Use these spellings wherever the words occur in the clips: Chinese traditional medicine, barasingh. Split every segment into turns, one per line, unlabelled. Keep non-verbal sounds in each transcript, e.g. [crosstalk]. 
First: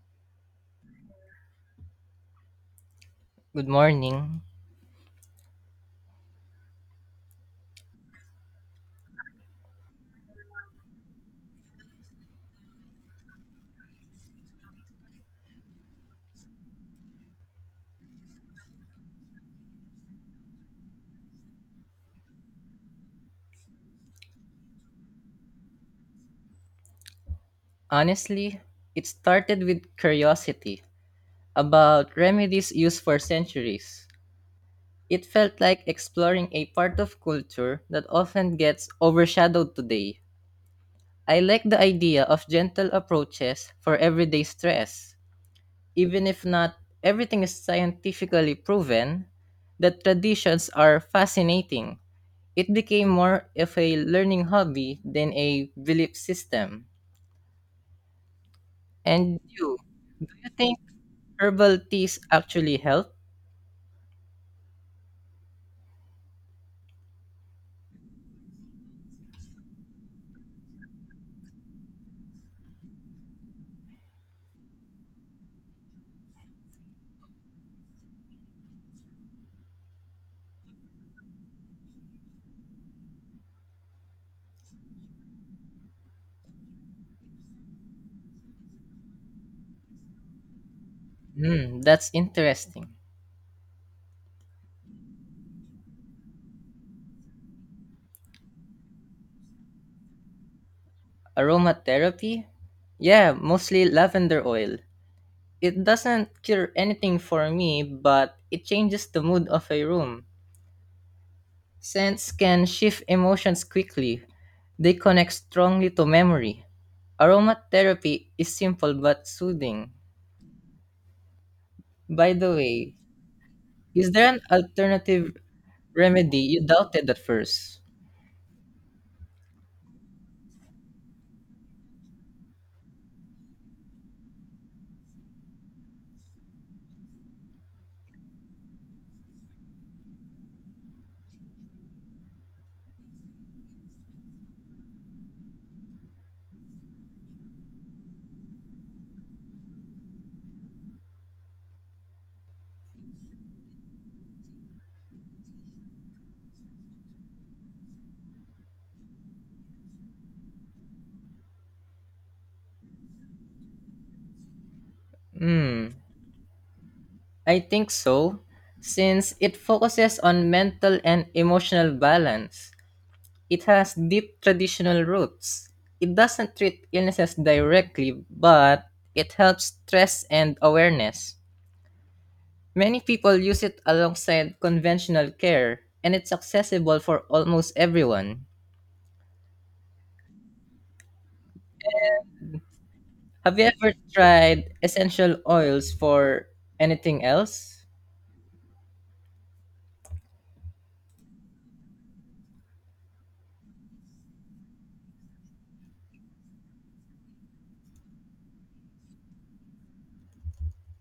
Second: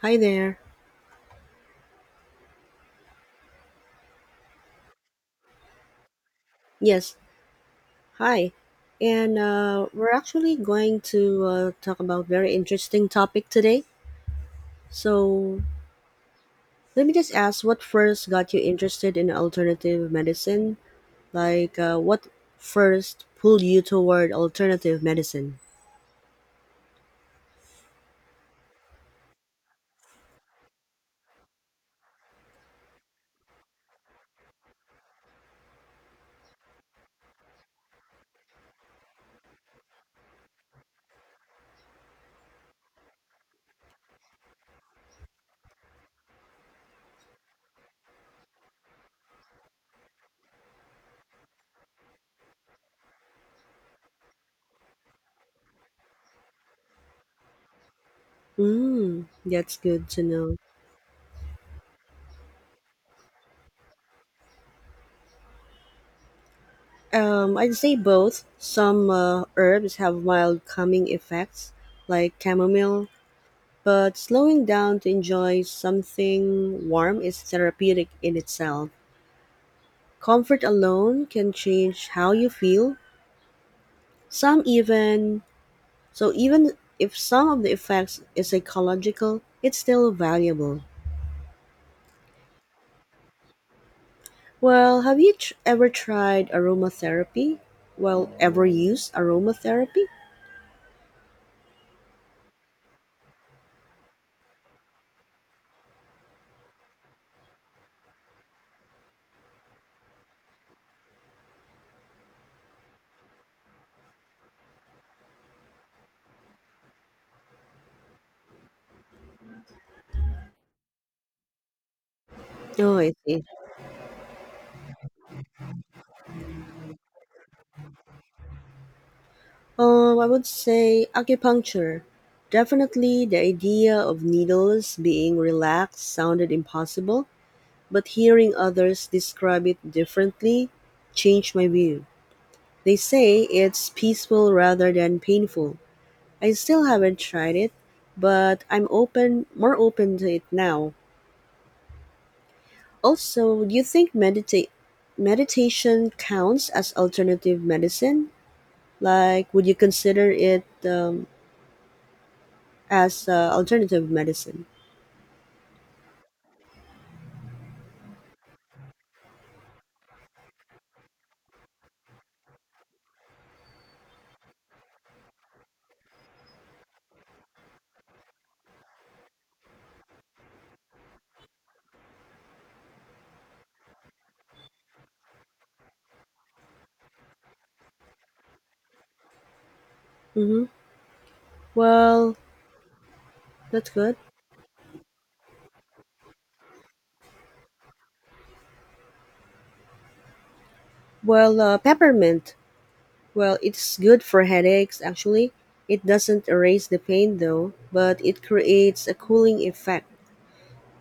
Hi there.
Good morning.
Yes, hi. And we're actually going to talk about very interesting topic today. So let me just ask, what first got you interested in alternative medicine? Like, what first pulled you toward alternative medicine?
Honestly, it started with curiosity about remedies used for centuries. It felt like exploring a part of culture that often gets overshadowed today. I like the idea of gentle approaches for everyday stress. Even if not everything is scientifically proven, the traditions are fascinating. It became more of a learning hobby than a belief system.
Mm,
And
that's
you,
good to
do you
know.
think herbal teas actually help?
I'd say both. Some herbs have mild calming effects, like chamomile, but slowing down to enjoy something warm is therapeutic in itself. Comfort alone can change how you feel. Some even so even if some of the effects is psychological, it's still valuable.
Hmm, that's interesting.
Well, have you ever tried aromatherapy? Well, ever used aromatherapy?
Aromatherapy? Yeah, mostly lavender oil. It doesn't cure anything for me, but it changes the mood of a room. Scents can shift emotions quickly, they connect strongly to memory. Aromatherapy is simple but soothing. By the way,
Oh, I see.
is there an alternative remedy you doubted at first?
I would say acupuncture. Definitely, the idea of needles being relaxed sounded impossible, but hearing others describe it differently changed my view. They say it's peaceful rather than painful. I still haven't tried it, but I'm open, more open to it now. Also, do you think meditate meditation counts as alternative medicine? Like, would you consider it as alternative medicine?
Hmm. I think so, since it focuses on mental and emotional balance. It has deep traditional roots. It doesn't treat illnesses directly, but it helps stress and awareness. Many people use it alongside conventional care, and it's accessible for almost everyone.
Mm-hmm. Well,
Have you
that's
ever
good.
tried essential oils for anything else?
Well, uh, peppermint Well, it's good for headaches, actually. It doesn't erase the pain though, but it creates a cooling effect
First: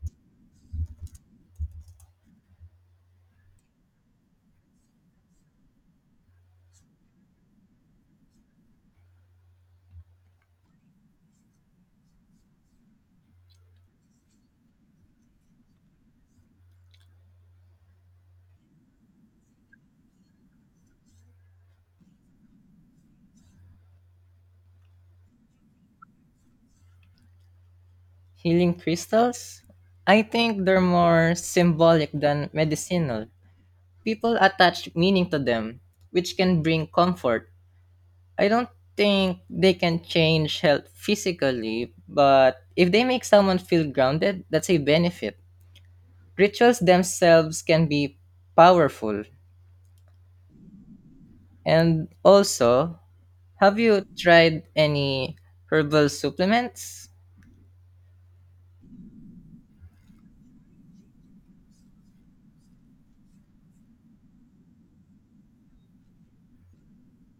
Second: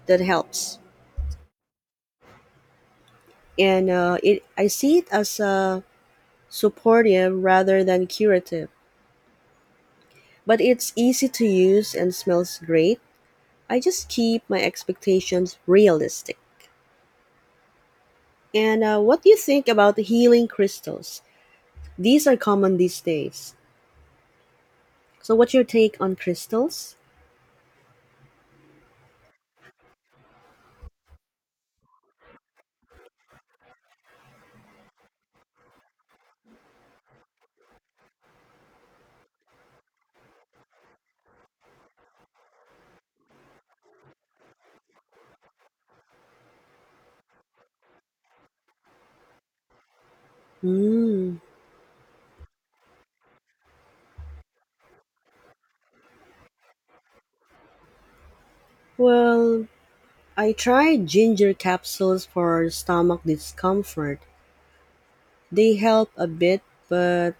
that helps. And I see it as a supportive rather than curative. But it's easy to use and smells great. I just keep my expectations realistic. And what do you think about the healing crystals? These are common these days. So, what's your take on crystals?
Healing crystals? I think they're more symbolic than medicinal. People attach meaning to them, which can bring comfort. I don't think they can change health physically, but if they make someone feel grounded, that's a benefit. Rituals themselves can be powerful.
Mm.
And also, have you tried any herbal supplements?
Well, I tried ginger capsules for stomach discomfort. They help a bit, but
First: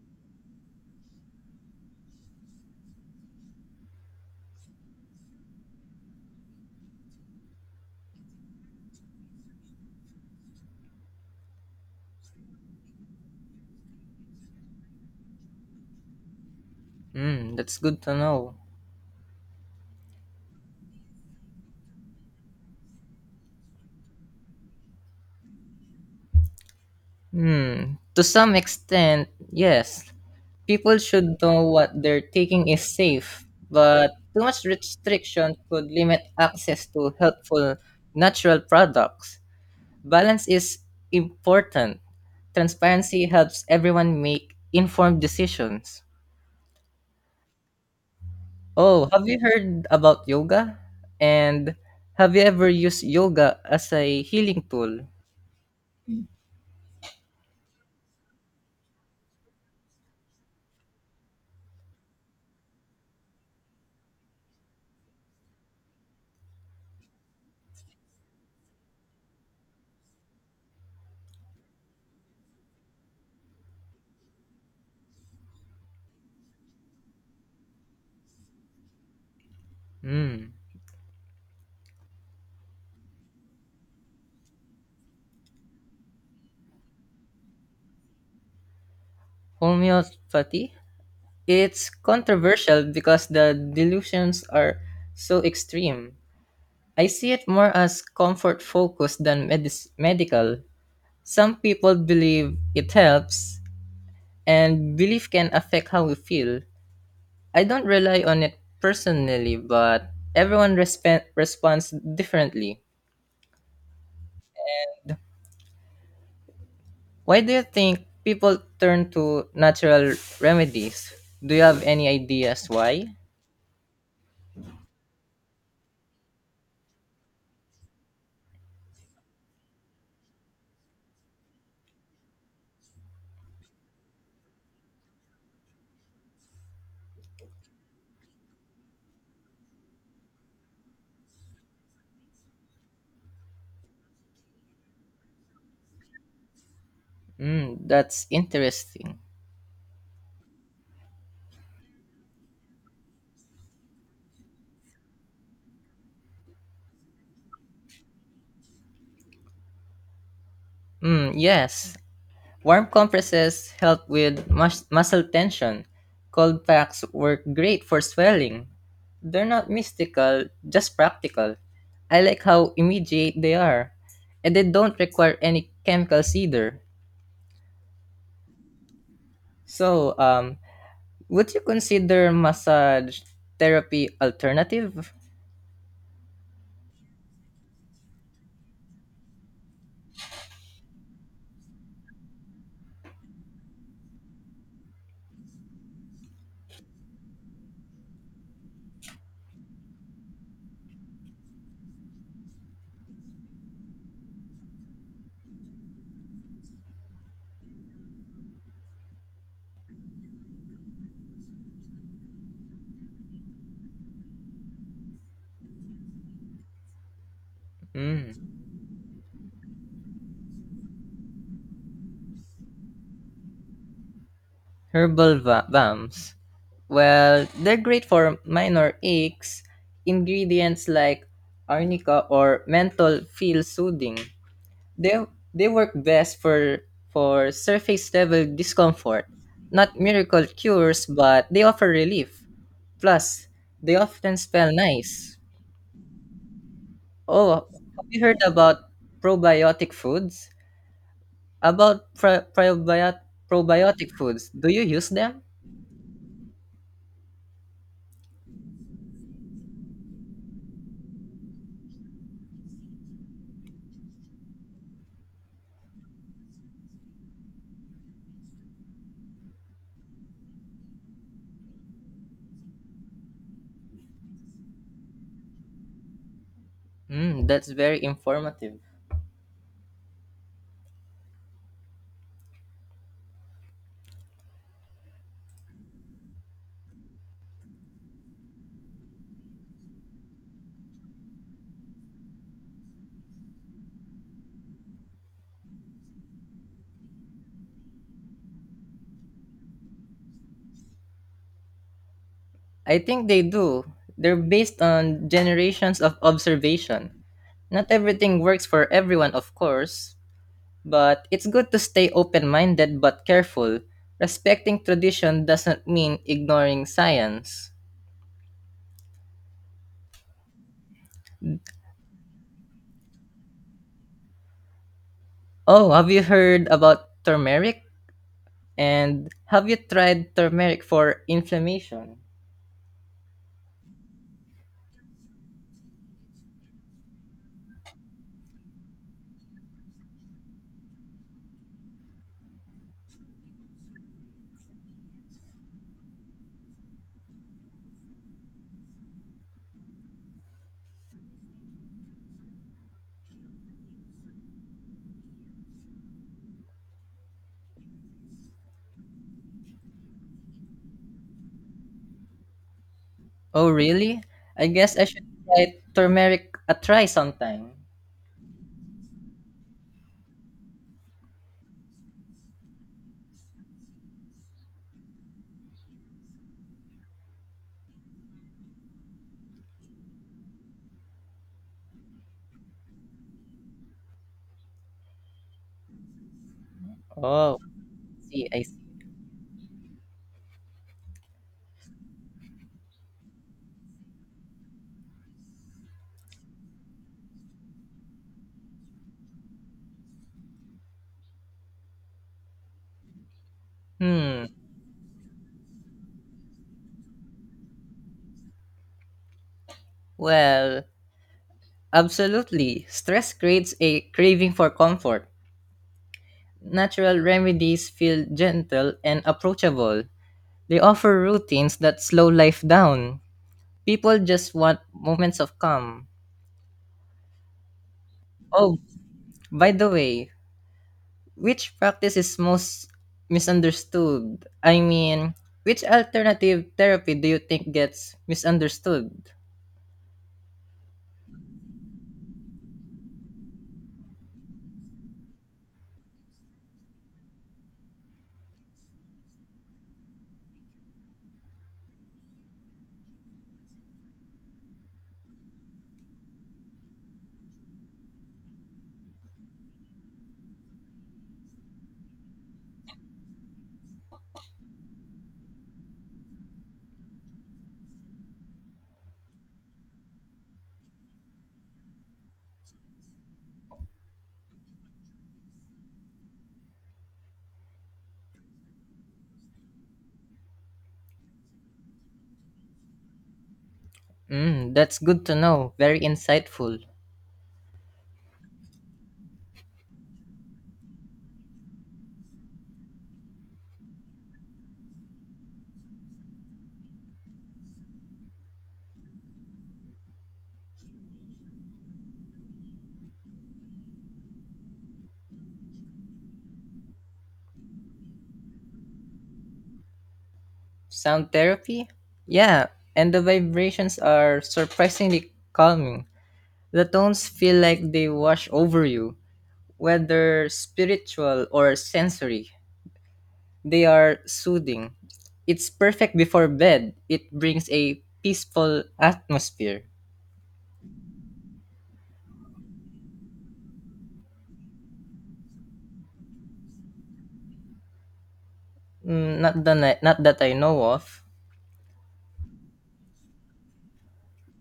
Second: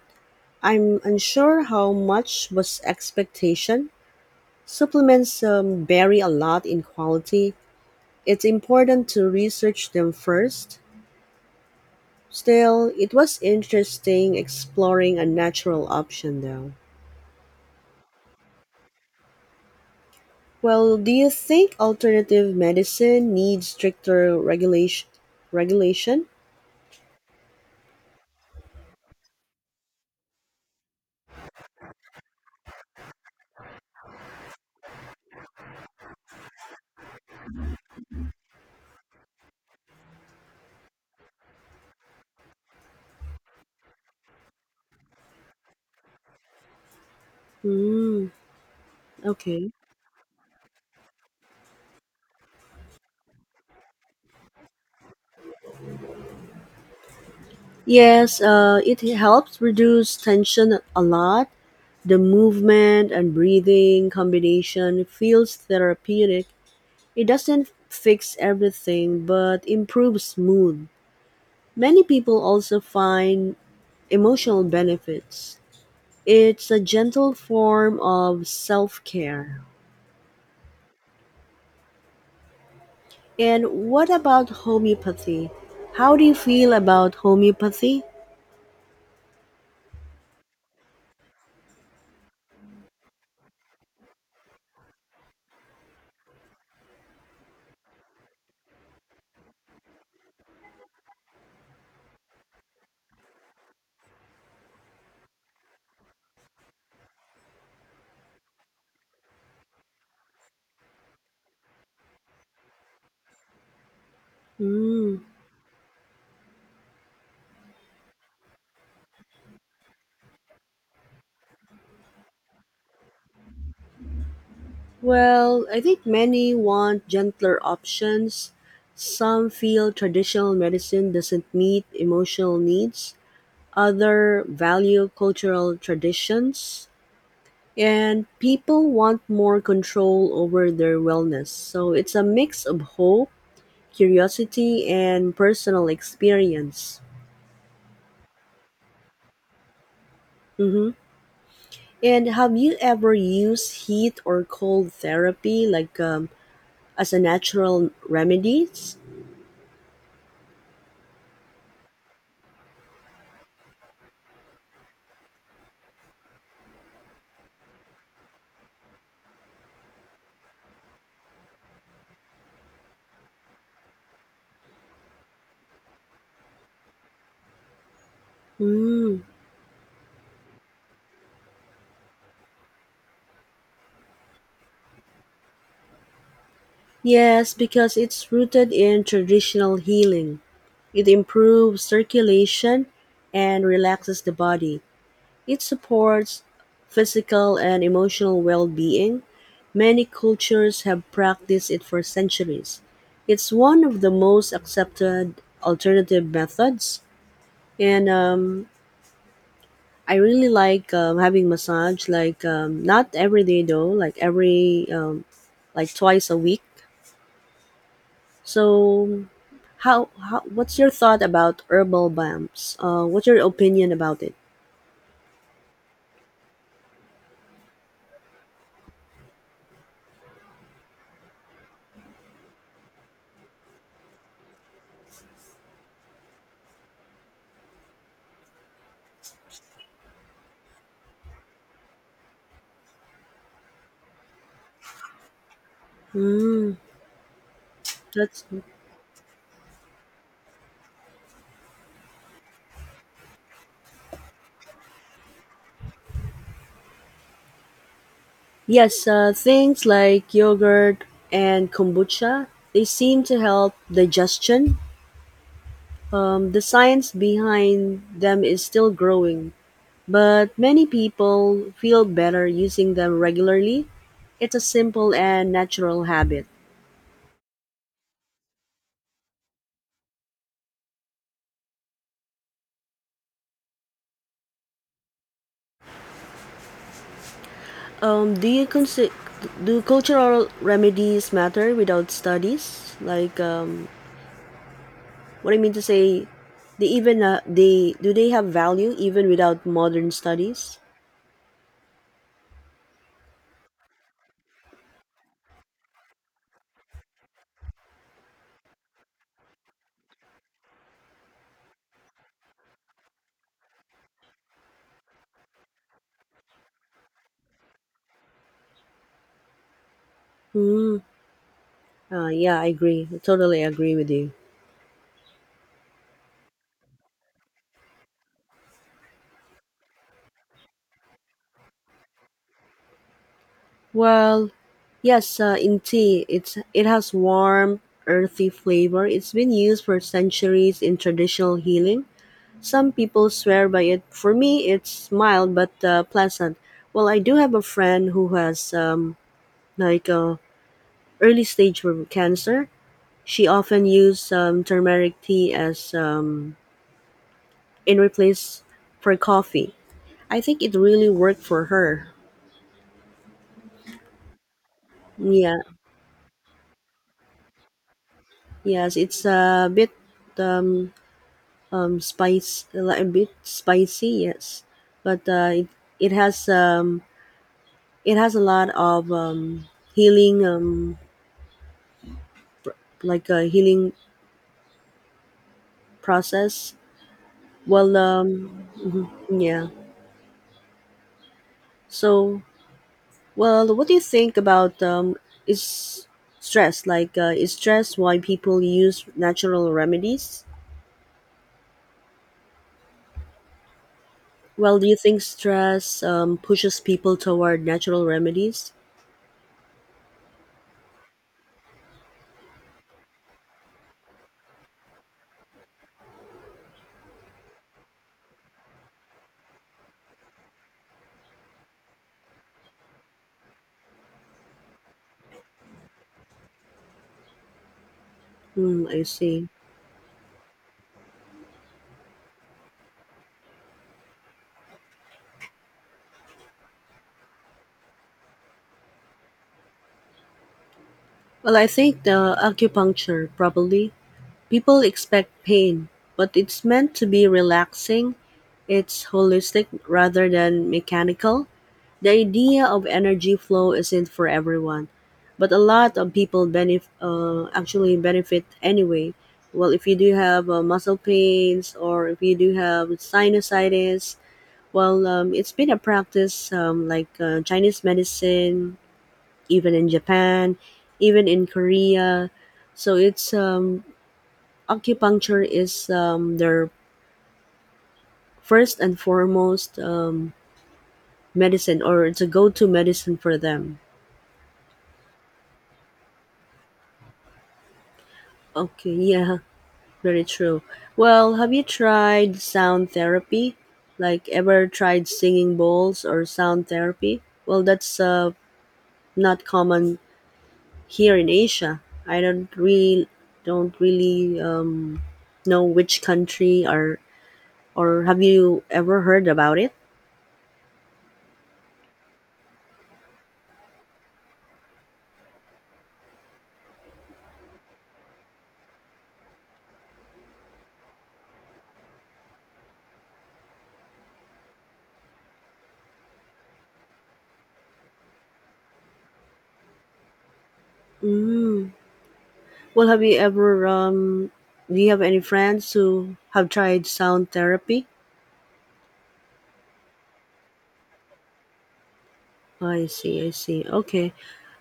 I'm unsure how much was expectation. Supplements vary a lot in quality. It's important to research them first. Still, it was interesting exploring a natural option though.
Hmm, that's good to know.
Well, do you think alternative medicine needs stricter regulation? Regulation?
Hmm, to some extent, yes. People should know what they're taking is safe, but too much restriction could limit access to helpful natural products. Balance is important. Transparency helps everyone make informed decisions.
Hmm,
Oh, have you
okay.
heard about yoga? And have you ever used yoga as a healing tool?
Yes, it helps reduce tension a lot. The movement and breathing combination feels therapeutic. It doesn't fix everything but improves mood. Many people also find emotional benefits. It's a gentle form of self care.
Hmm.
And what about homeopathy? How do you feel about homeopathy?
Homeopathy? It's controversial because the delusions are so extreme. I see it more as comfort focused than medical. Some people believe it helps, and belief can affect how we feel. I don't rely on it personally, but everyone responds differently.
Hmm.
Why do you think people turn to natural remedies? Do you have any ideas why?
Well, I think many want gentler options. Some feel traditional medicine doesn't meet emotional needs. Other value cultural traditions. And people want more control over their wellness. So it's a mix of hope, curiosity, and personal experience.
Mm, that's interesting.
Mm-hmm. And have you ever used heat or cold therapy like as a natural remedies?
Mm, yes, warm compresses help with muscle tension. Cold packs work great for swelling. They're not mystical, just practical. I like how immediate they are, and they don't require any chemicals either.
Mm.
So, would you consider massage therapy alternative?
Yes, because it's rooted in traditional healing. It improves circulation and relaxes the body. It supports physical and emotional well being. Many cultures have practiced it for centuries. It's one of the most accepted alternative methods. And I really like having massage, like not every day though, like every, like twice a week.
Mm.
So, how what's your thought about herbal balms? What's your opinion about it?
Herbal balms. Well, they're great for minor aches. Ingredients like arnica or menthol feel soothing. They they work best for surface level discomfort, not miracle cures, but they offer relief. Plus, they often smell nice.
Mm,
Oh, have you heard
that's
about probiotic foods? About probiotic foods, do you use them?
yes. Things like yogurt and kombucha they seem to help digestion. The science behind them is still growing, but many people feel better using them regularly. It's a simple and natural habit.
Mm, that's very informative.
Do you consider do cultural remedies matter without studies? Like, what I mean to say, they have value even without modern studies?
I think they do. They're based on generations of observation. Not everything works for everyone, of course, but it's good to stay open minded but careful. Respecting tradition doesn't mean ignoring science.
Hmm. Yeah, I agree. I totally agree with you.
Oh, have you heard about turmeric? And have you tried turmeric for inflammation?
Well, yes, in tea, it has warm, earthy flavor. It's been used for centuries in traditional healing. Some people swear by it. For me, it's mild but pleasant. Well, I do have a friend who has like early stage for cancer. She often used turmeric tea as in replace for coffee. I think it really worked for her.
Oh, really? I guess I should
Yeah,
try turmeric a try sometime.
yes, it's um, a bit spicy, yes, but it has um it has a lot of healing like a healing process.
Oh,
Well,
I see, I
um
see.
yeah, so Well, what do you think about is stress? Like, is stress why people use natural remedies?
Hmm.
Well, do you think stress pushes people toward natural remedies?
Well, absolutely. Stress creates a craving for comfort. Natural remedies feel gentle and approachable. They offer routines that slow life down. People just want moments of calm. Oh,
Hmm, I see.
by the way, which practice is most misunderstood? I mean, which alternative therapy do you think gets misunderstood?
Well, I think the acupuncture probably. People expect pain, but it's meant to be relaxing. It's holistic rather than mechanical. The idea of energy flow isn't for everyone, but a lot of people actually benefit anyway. Well, if you do have muscle pains or if you do have sinusitis, well, it's been a practice like Chinese medicine, even in Japan, even in Korea. So it's Acupuncture is their first and foremost medicine, or it's a go-to medicine for them.
Mm, that's good to know. Very insightful.
Okay, yeah. Very true. Well, have you tried sound therapy? Like, ever tried singing bowls or sound therapy? Well, that's not common here in Asia. I don't really know which country or have you ever heard about it?
Sound therapy? Yeah, and the vibrations are surprisingly calming. The tones feel like they wash over you, whether spiritual or sensory. They are soothing. It's perfect before bed. It brings a peaceful atmosphere.
Mm. Well, have you ever do you have any friends who have tried sound therapy?
Mm, not the not that I know of.
I see, I see. Okay.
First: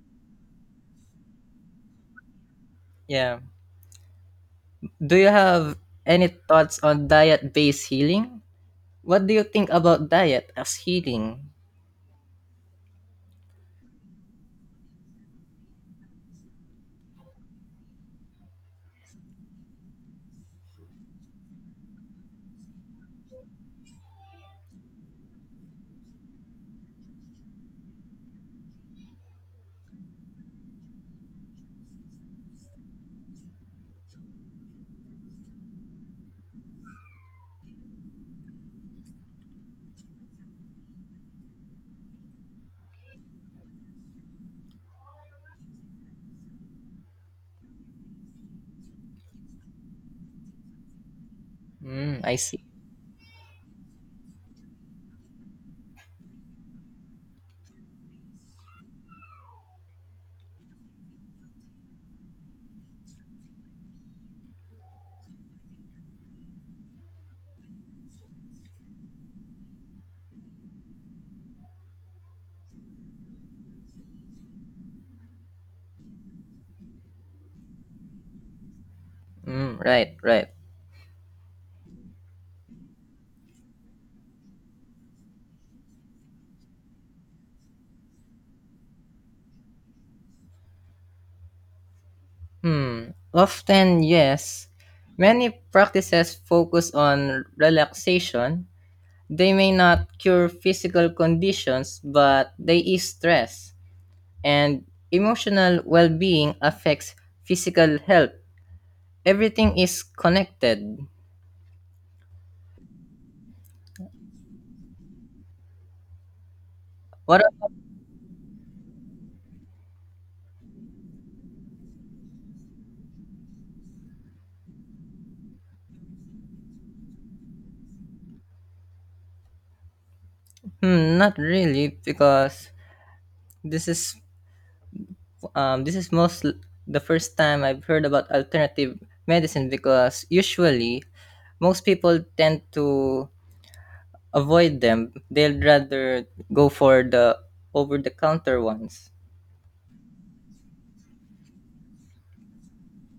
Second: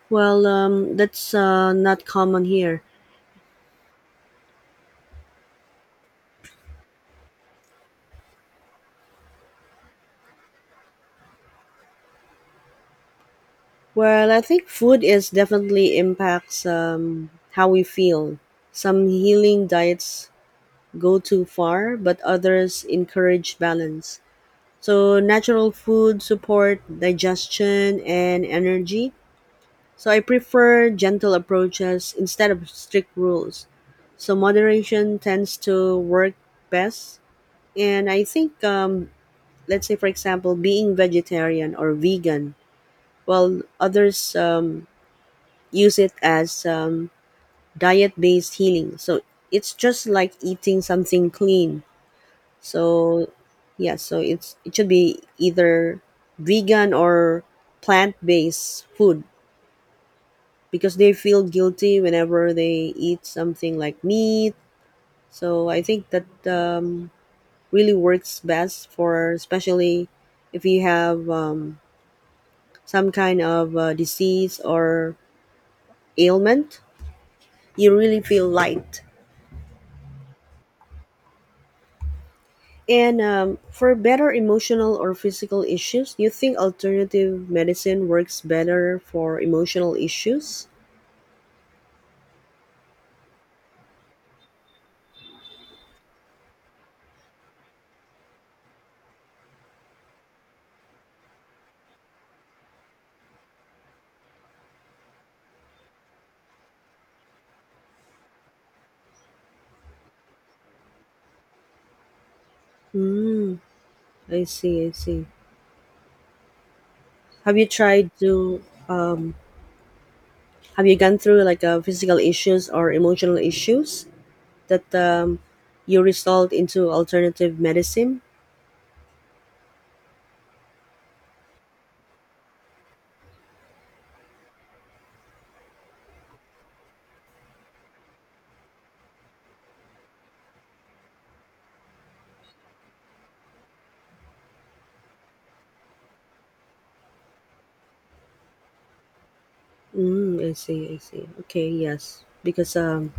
Well, that's not common here.
Yeah. Do you have any thoughts on diet-based healing? What do you think about diet as healing?
Well, I think food is definitely impacts how we feel. Some healing diets go too far, but others encourage balance. So natural food support digestion and energy. So I prefer gentle approaches instead of strict rules. So moderation tends to work best. And I think, let's say, for example, being vegetarian or vegan, while others use it as diet based healing. So it's just like eating something clean.
Mm, I see.
So yeah, so it should be either vegan or plant based food because they feel guilty whenever they eat something like meat. So I think that really works best for especially if you have some kind of disease or ailment. You really feel light.
Mm, right, right.
And for better emotional or physical issues, do you think alternative medicine works better for emotional issues?
Hmm. Often, yes. Many practices focus on relaxation. They may not cure physical conditions, but they ease stress, and emotional well-being affects physical health. Everything is connected.
Hmm. I see. I see.
What?
Have you
ab-
tried to? Um, have you gone through like physical issues or emotional issues that you resolved into alternative medicine?
Hmm, not really, because this is this is most the first time I've heard about alternative medicine. Because usually, most people tend to avoid them. They'll rather go for the over-the-counter ones.
Mm, I see, I see. Okay, yes. Because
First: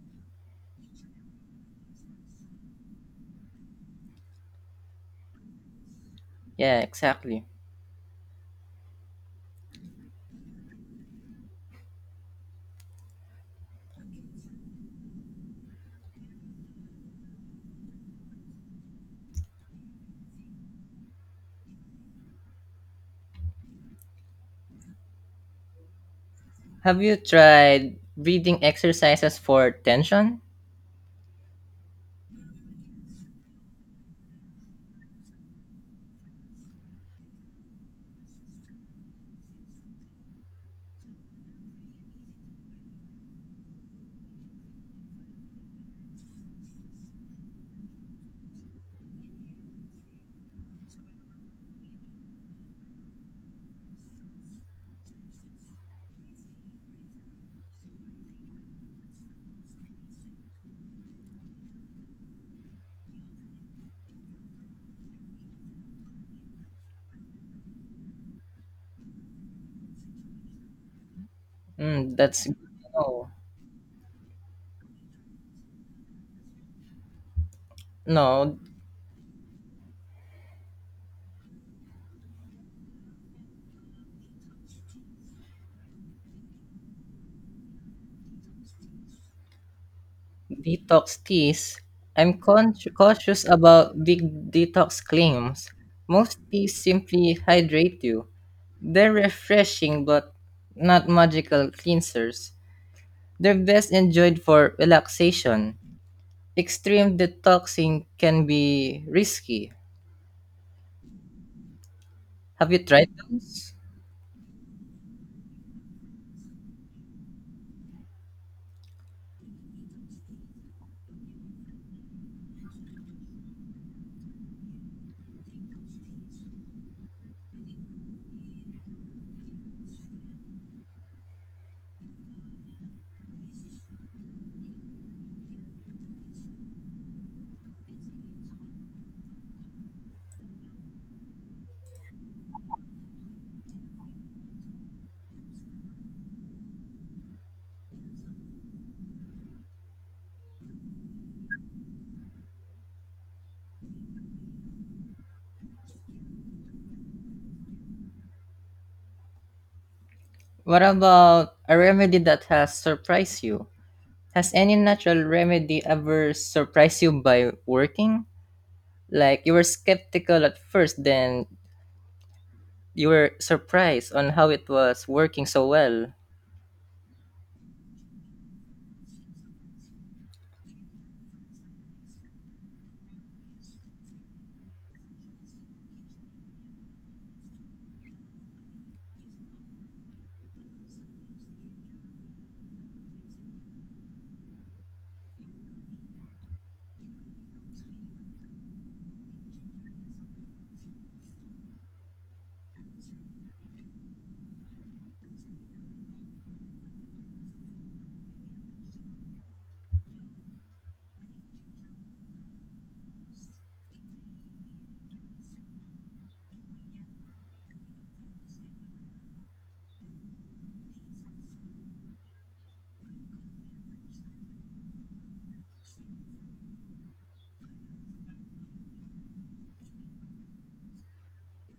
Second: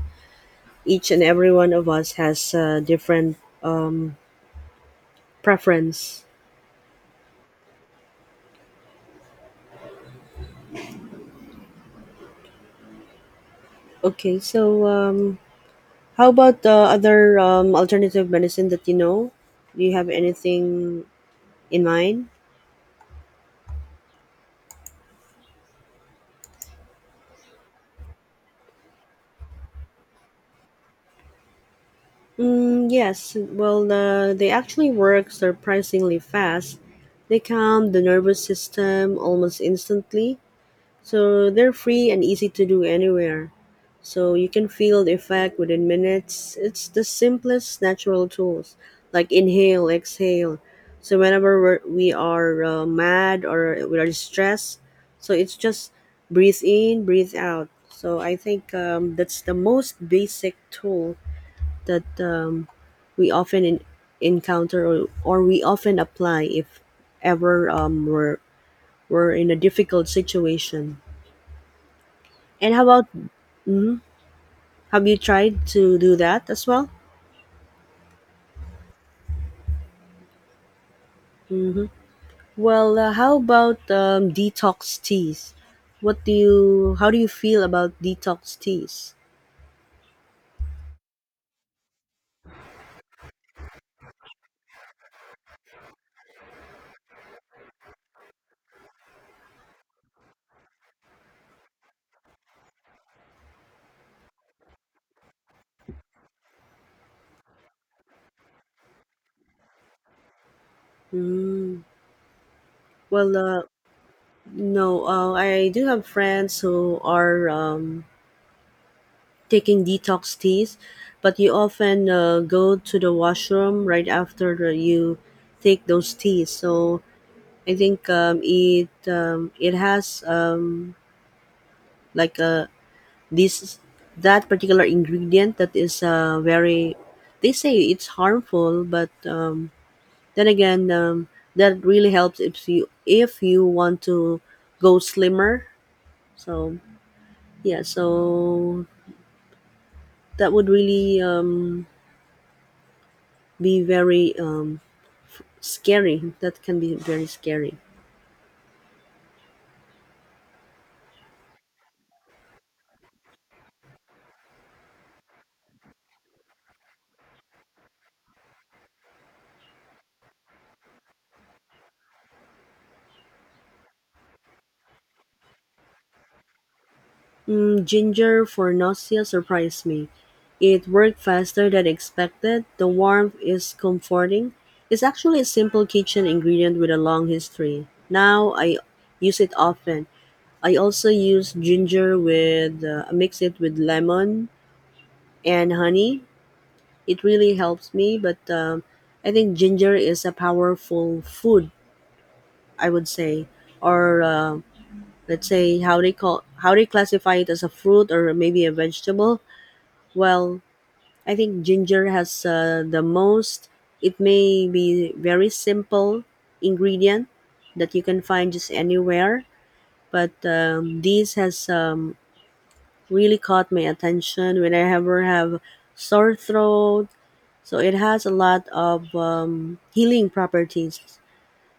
each and every one of us has different um, preference.
Yeah, exactly.
Okay, so how about the other alternative medicine that you know? Do you have anything in mind?
Have you tried breathing exercises for tension?
Mm, yes. Well, they actually work surprisingly fast. They calm the nervous system almost instantly, so they're free and easy to do anywhere. So you can feel the effect within minutes. It's the simplest natural tools, like inhale, exhale. So whenever we are mad or we are stressed, so it's just breathe in, breathe out. So I think that's the most basic tool that we often encounter or we often apply if ever we're in a difficult situation.
Mm, that's good
And how
to
about?
know.
Mhm. Have you tried to do that as well?
No,
Well, how about detox teas? What do you? How do you feel about detox teas?
detox teas. I'm cautious about big detox claims. Most teas simply hydrate you. They're refreshing but not magical cleansers. They're best enjoyed for relaxation. Extreme detoxing can be risky.
Mm,
Have you tried
well,
those?
no, I do have friends who are taking detox teas, but you often go to the washroom right after you take those teas. So I think it has like a this that particular ingredient that is very. They say it's harmful, but then again, that really helps if you want to go slimmer. So yeah, so that would really be very scary. That can be very scary.
What about a remedy that has surprised you? Has any natural remedy ever surprised you by working? Like you were skeptical at first, then you were surprised on how it was working so well.
Mm, ginger for nausea surprised me. It worked faster than expected. The warmth is comforting. It's actually a simple kitchen ingredient with a long history. Now I use it often. I also use ginger with mix it with lemon and honey. It really helps me. But I think ginger is a powerful food. I would say, or let's say how they call how they classify it as a fruit or maybe a vegetable. Well, I think ginger has the most. It may be very simple ingredient that you can find just anywhere, but this has really caught my attention when I ever have sore throat. So it has a lot of healing properties.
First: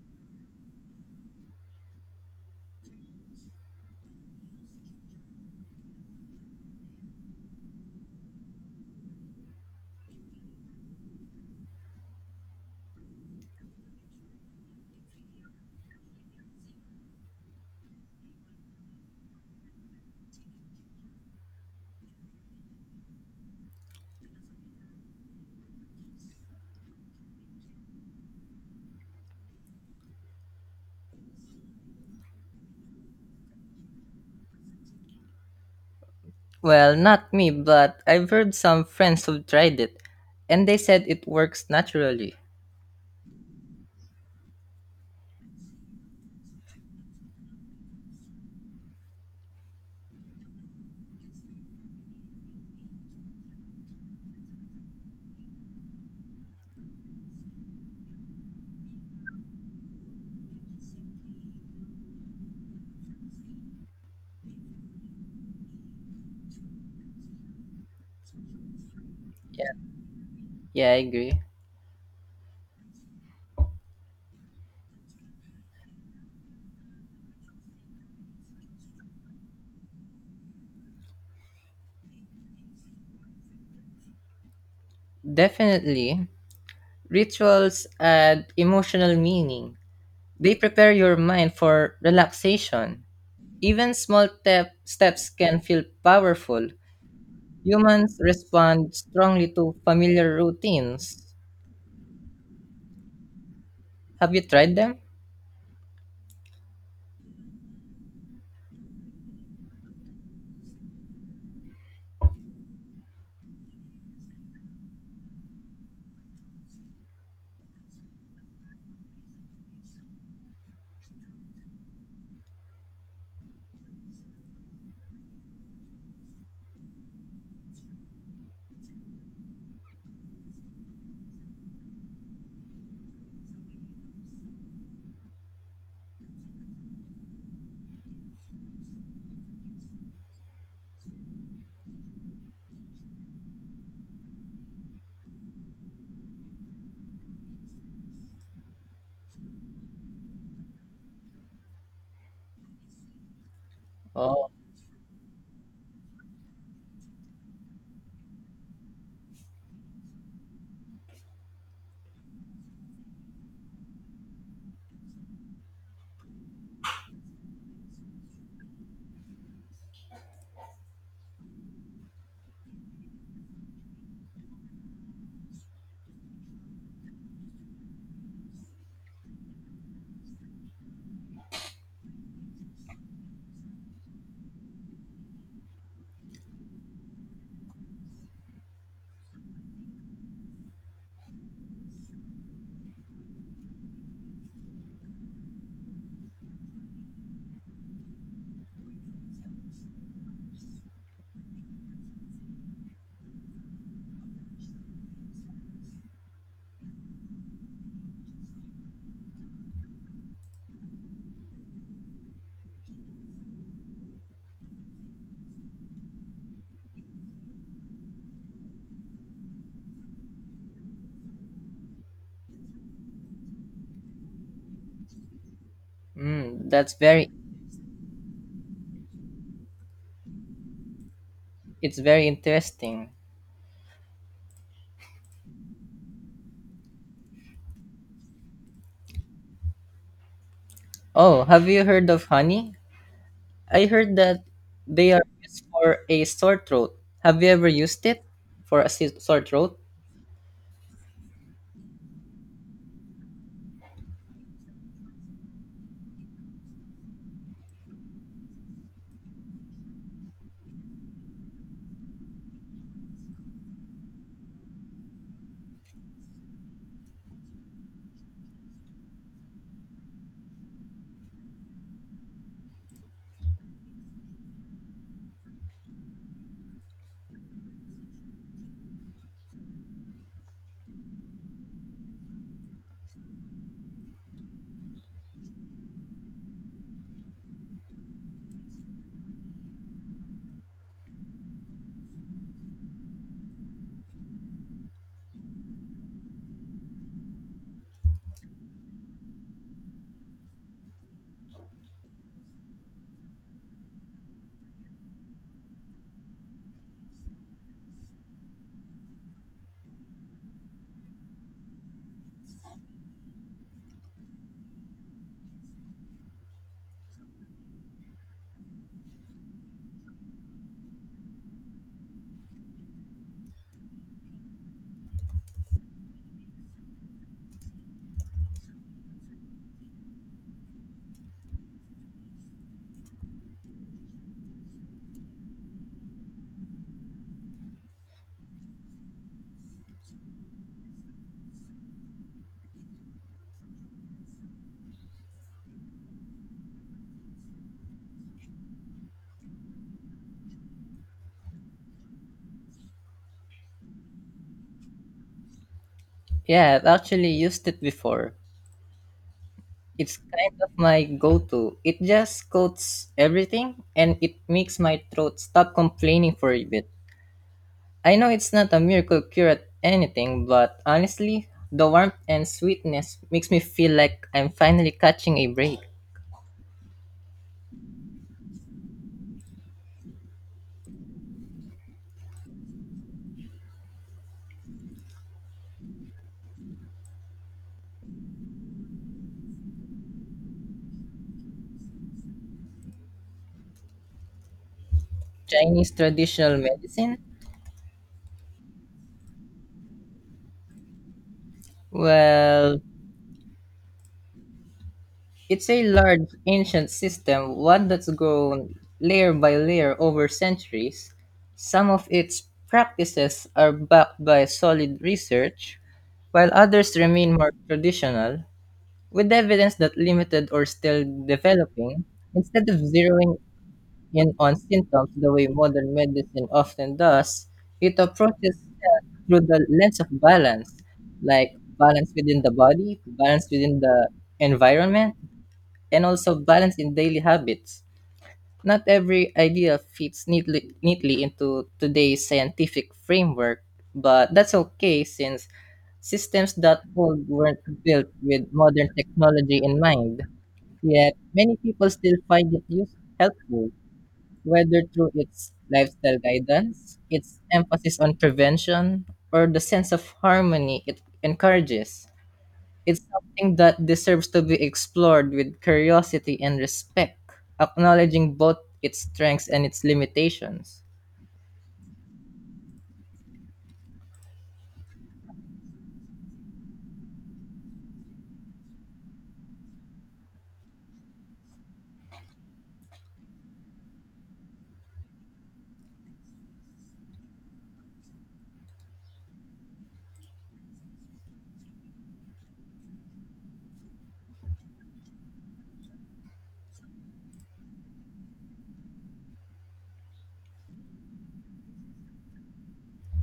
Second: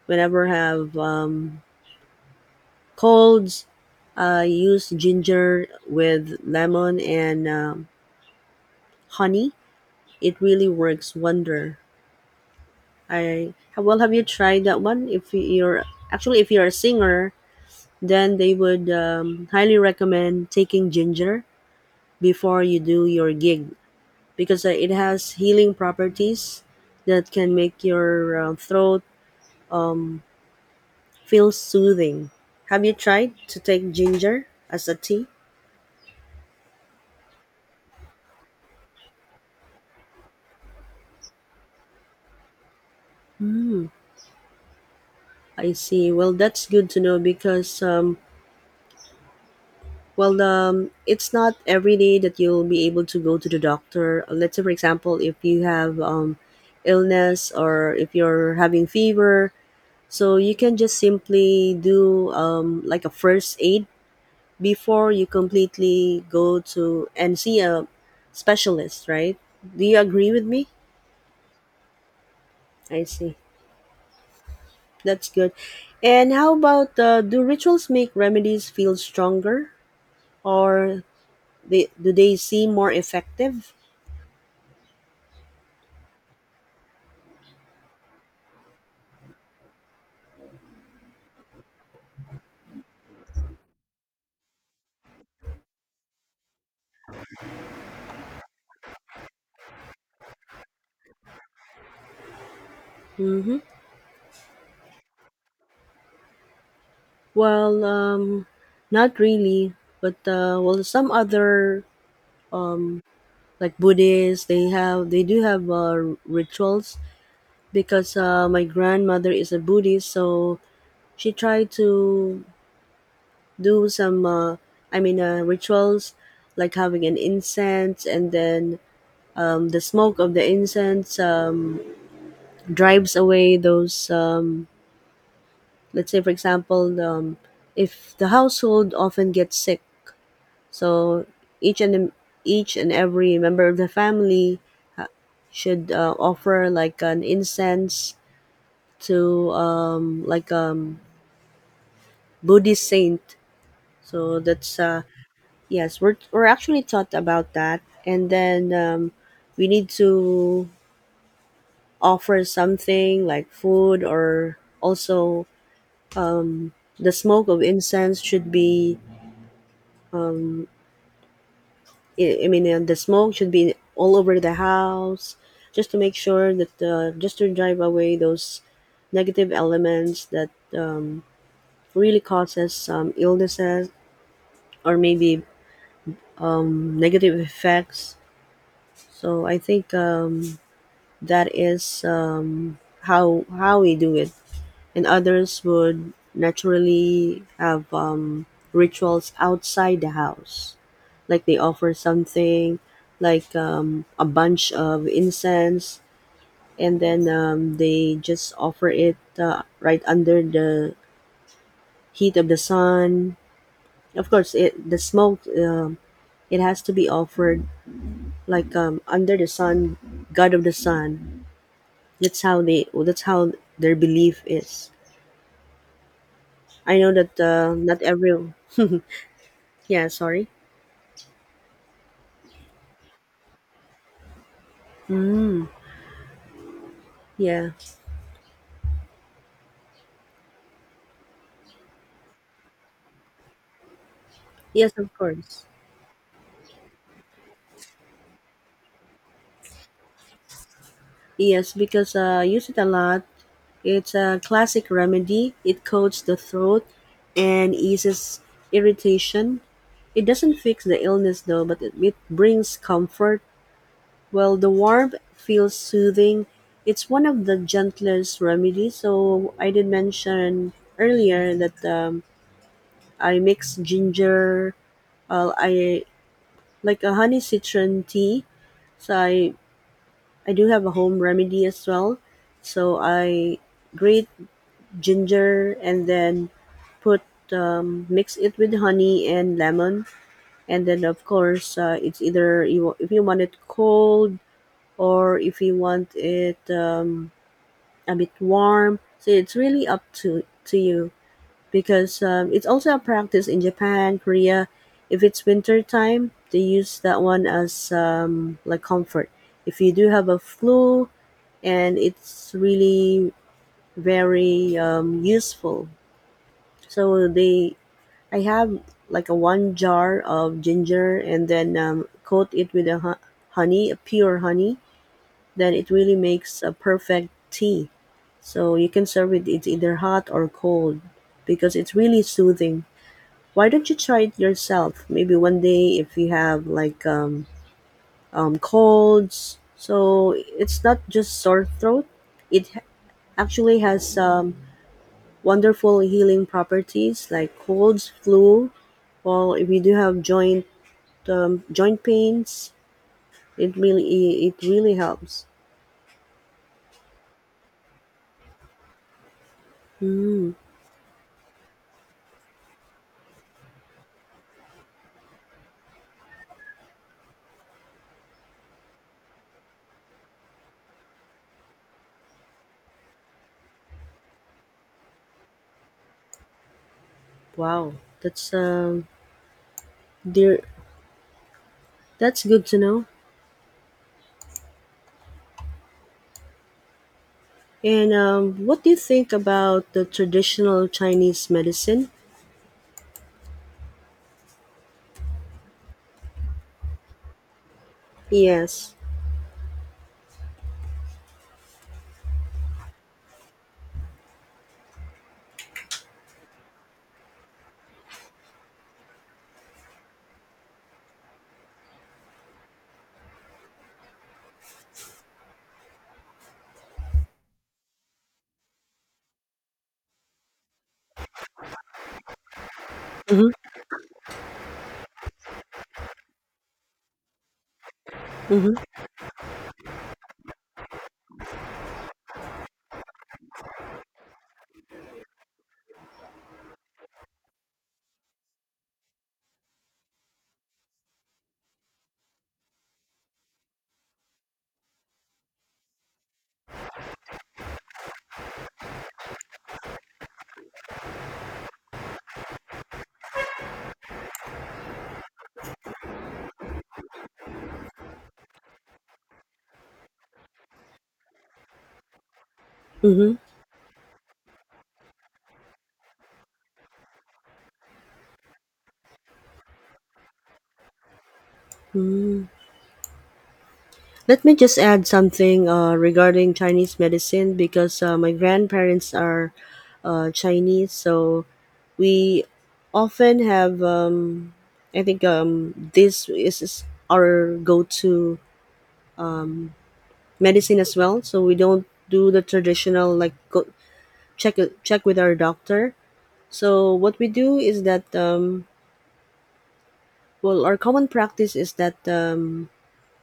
Whenever I have colds, I use ginger with lemon and honey. It really works wonder. I Well, have you tried that one? If you're actually if you're a singer, then they would highly recommend taking ginger before you do your gig because it has healing properties that can make your throat um, feel soothing. Have you tried to take ginger as a tea?
Well, not me, but I've heard some friends who tried it and they said it works naturally.
Mm, I see. Well, that's good to know because well, it's not every day that you'll be able to go to the doctor. Let's say, for example, if you have illness or if you're having fever, so you can just simply do like a first aid before you completely go to and see a specialist, right? Do you agree with me?
Yeah, I agree.
I see. That's good. And how about do rituals make remedies feel stronger or do they seem more effective?
Definitely, rituals add emotional meaning. They prepare your mind for relaxation. Even steps can feel powerful. Humans respond strongly to familiar routines. Have you tried them?
Well, um, Not really, but some other like Buddhists, they do have rituals because my grandmother is a Buddhist, so she tried to do some, rituals like having an incense, and then the smoke of the incense drives away those. Let's say, for example, if the household often gets sick. So each and each and every member of the family uh, should offer like an incense to Buddhist saint. So
Oh,
that's yes, we're actually taught about that, and then we need to offer something like food or also the smoke of incense should be the smoke should be all over the house, just to make sure that just to drive away those negative elements that um, really causes some illnesses or maybe negative effects. So I think that is how we do it. And others would naturally have rituals outside the house. Like they offer something, like a bunch of incense, and then they just offer it right under the heat of the sun. Of course, it the smoke it has to be offered like under the sun, God of the sun. That's how they. That's how their belief is.
mm, that's
I know
very
that not everyone. [laughs] Yeah, sorry.
it's very interesting.
Yeah.
Oh, have you heard of honey? I heard that
Yes,
they
of
are used
course.
for a sore throat. Have you ever used it for a sore throat?
Yes, because I use it a lot. It's a classic remedy. It coats the throat and eases irritation. It doesn't fix the illness though, but it brings comfort. Well, the warmth feels soothing. It's one of the gentlest remedies. So I did mention earlier that I mix ginger. I Like a honey citron tea. So I do have a home remedy as well. So I grate ginger and then put mix it with honey and lemon, and then of course it's either if you want it cold or if you want it a bit warm. So it's really up to you because it's also a practice in Japan, Korea. If it's winter time, they use that one as like comfort. If you do have a flu, and it's really very useful. So I have like a one jar of ginger, and then coat it with a honey, a pure honey. Then it really makes a perfect tea. So you can serve it. It's either hot or cold, because it's really soothing. Why don't you try it yourself? Maybe one day if you have like colds. So it's not just sore throat. It ha- actually has wonderful healing properties like colds, flu. Well, if you do have joint pains, it really helps.
Yeah, I've actually used it before. It's
Mm,
kind of my go-to. It just coats everything and it makes my throat stop complaining for a bit. I know it's not a miracle cure at anything, but honestly, the warmth and sweetness makes me feel like I'm finally catching a break.
wow, that's dear. That's good to know. And what do you think about the traditional Chinese medicine?
Chinese traditional medicine?
Yes.
Well, it's a large ancient system, one that's grown layer by layer over centuries. Some of its practices are backed by solid research, while others remain more traditional, with evidence that limited or still developing, instead of zeroing
Mhm,
in on symptoms the way modern medicine often does, it approaches
mhm,
health through the lens of balance, like balance within the body, balance within the environment, and also balance in daily habits. Not every idea fits neatly into today's scientific framework, but that's okay since systems that old weren't built with modern technology in mind. Yet many people still find it use helpful whether through its lifestyle guidance, its emphasis on prevention, or the sense of harmony it encourages. It's
mhm,
something that deserves to be explored with curiosity and respect, acknowledging both its strengths and its limitations.
mm. Let me just add something regarding Chinese medicine because my grandparents are Chinese, so we often have. I think this is our go-to medicine as well. So we don't do the traditional like go check check with our doctor. So what we do is that well, our common practice is that.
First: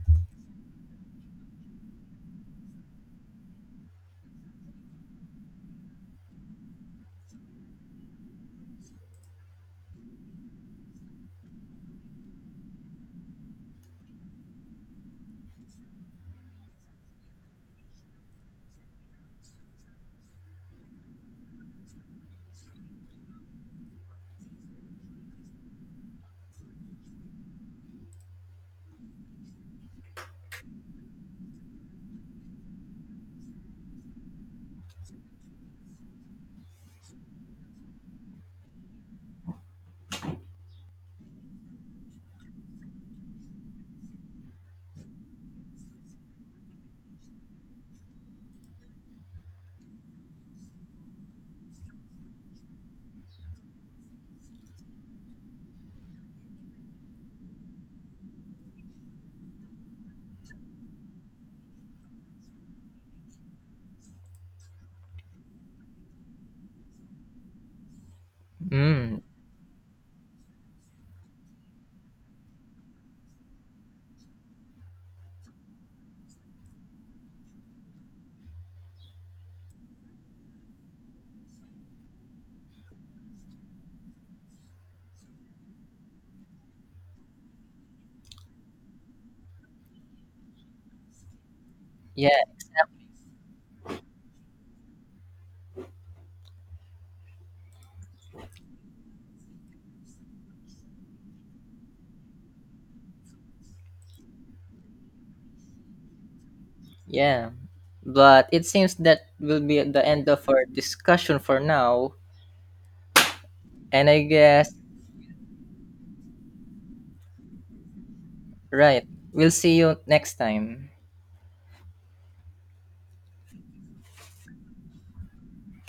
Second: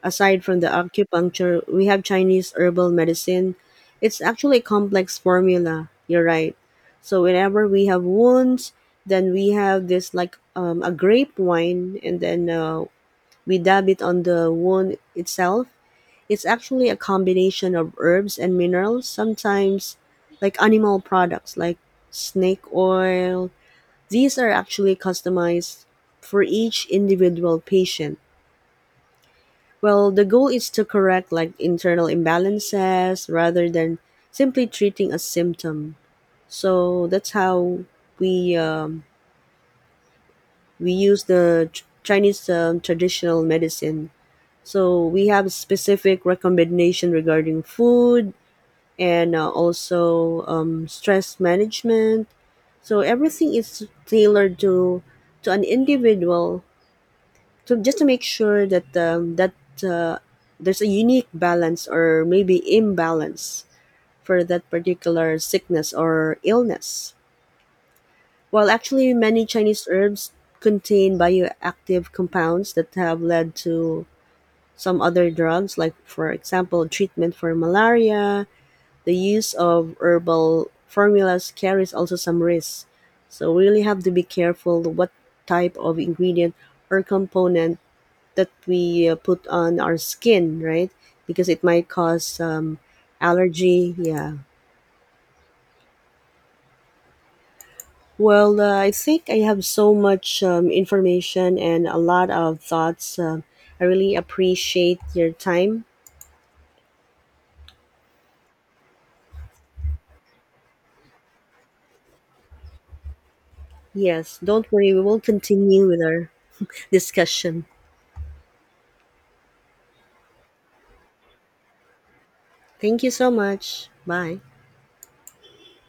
Aside from the acupuncture, we have Chinese herbal medicine. It's actually a complex formula. You're right. So whenever we have wounds, then we have this like a grape wine, and then we dab it on the wound itself. It's actually a combination of herbs and minerals. Sometimes, like animal products, like snake oil. These are actually customized for each individual patient. Well, the goal is to correct like internal imbalances rather than simply treating a symptom. So that's how we um, we use the Chinese traditional medicine. So we have specific recommendation regarding food and also stress management. So everything is tailored to an individual. So just to make sure that uh, there's a unique balance or maybe imbalance for that particular sickness or illness. While actually
Mm,
many Chinese herbs contain bioactive compounds that have led to some other drugs, like for example, treatment for malaria, the use of herbal formulas carries also some risks. So we really have to be careful what type of ingredient or component that we put on our skin, right? Because it might cause
yeah,
allergy. Yeah. Well, I think I have so much information and a lot of thoughts. I really appreciate your time.
yeah. But it seems that will be the end of our discussion for now. And I
Yes, don't
guess,
worry, we will continue with our [laughs] discussion.
right, we'll see you next time.
Thank you so much. Bye.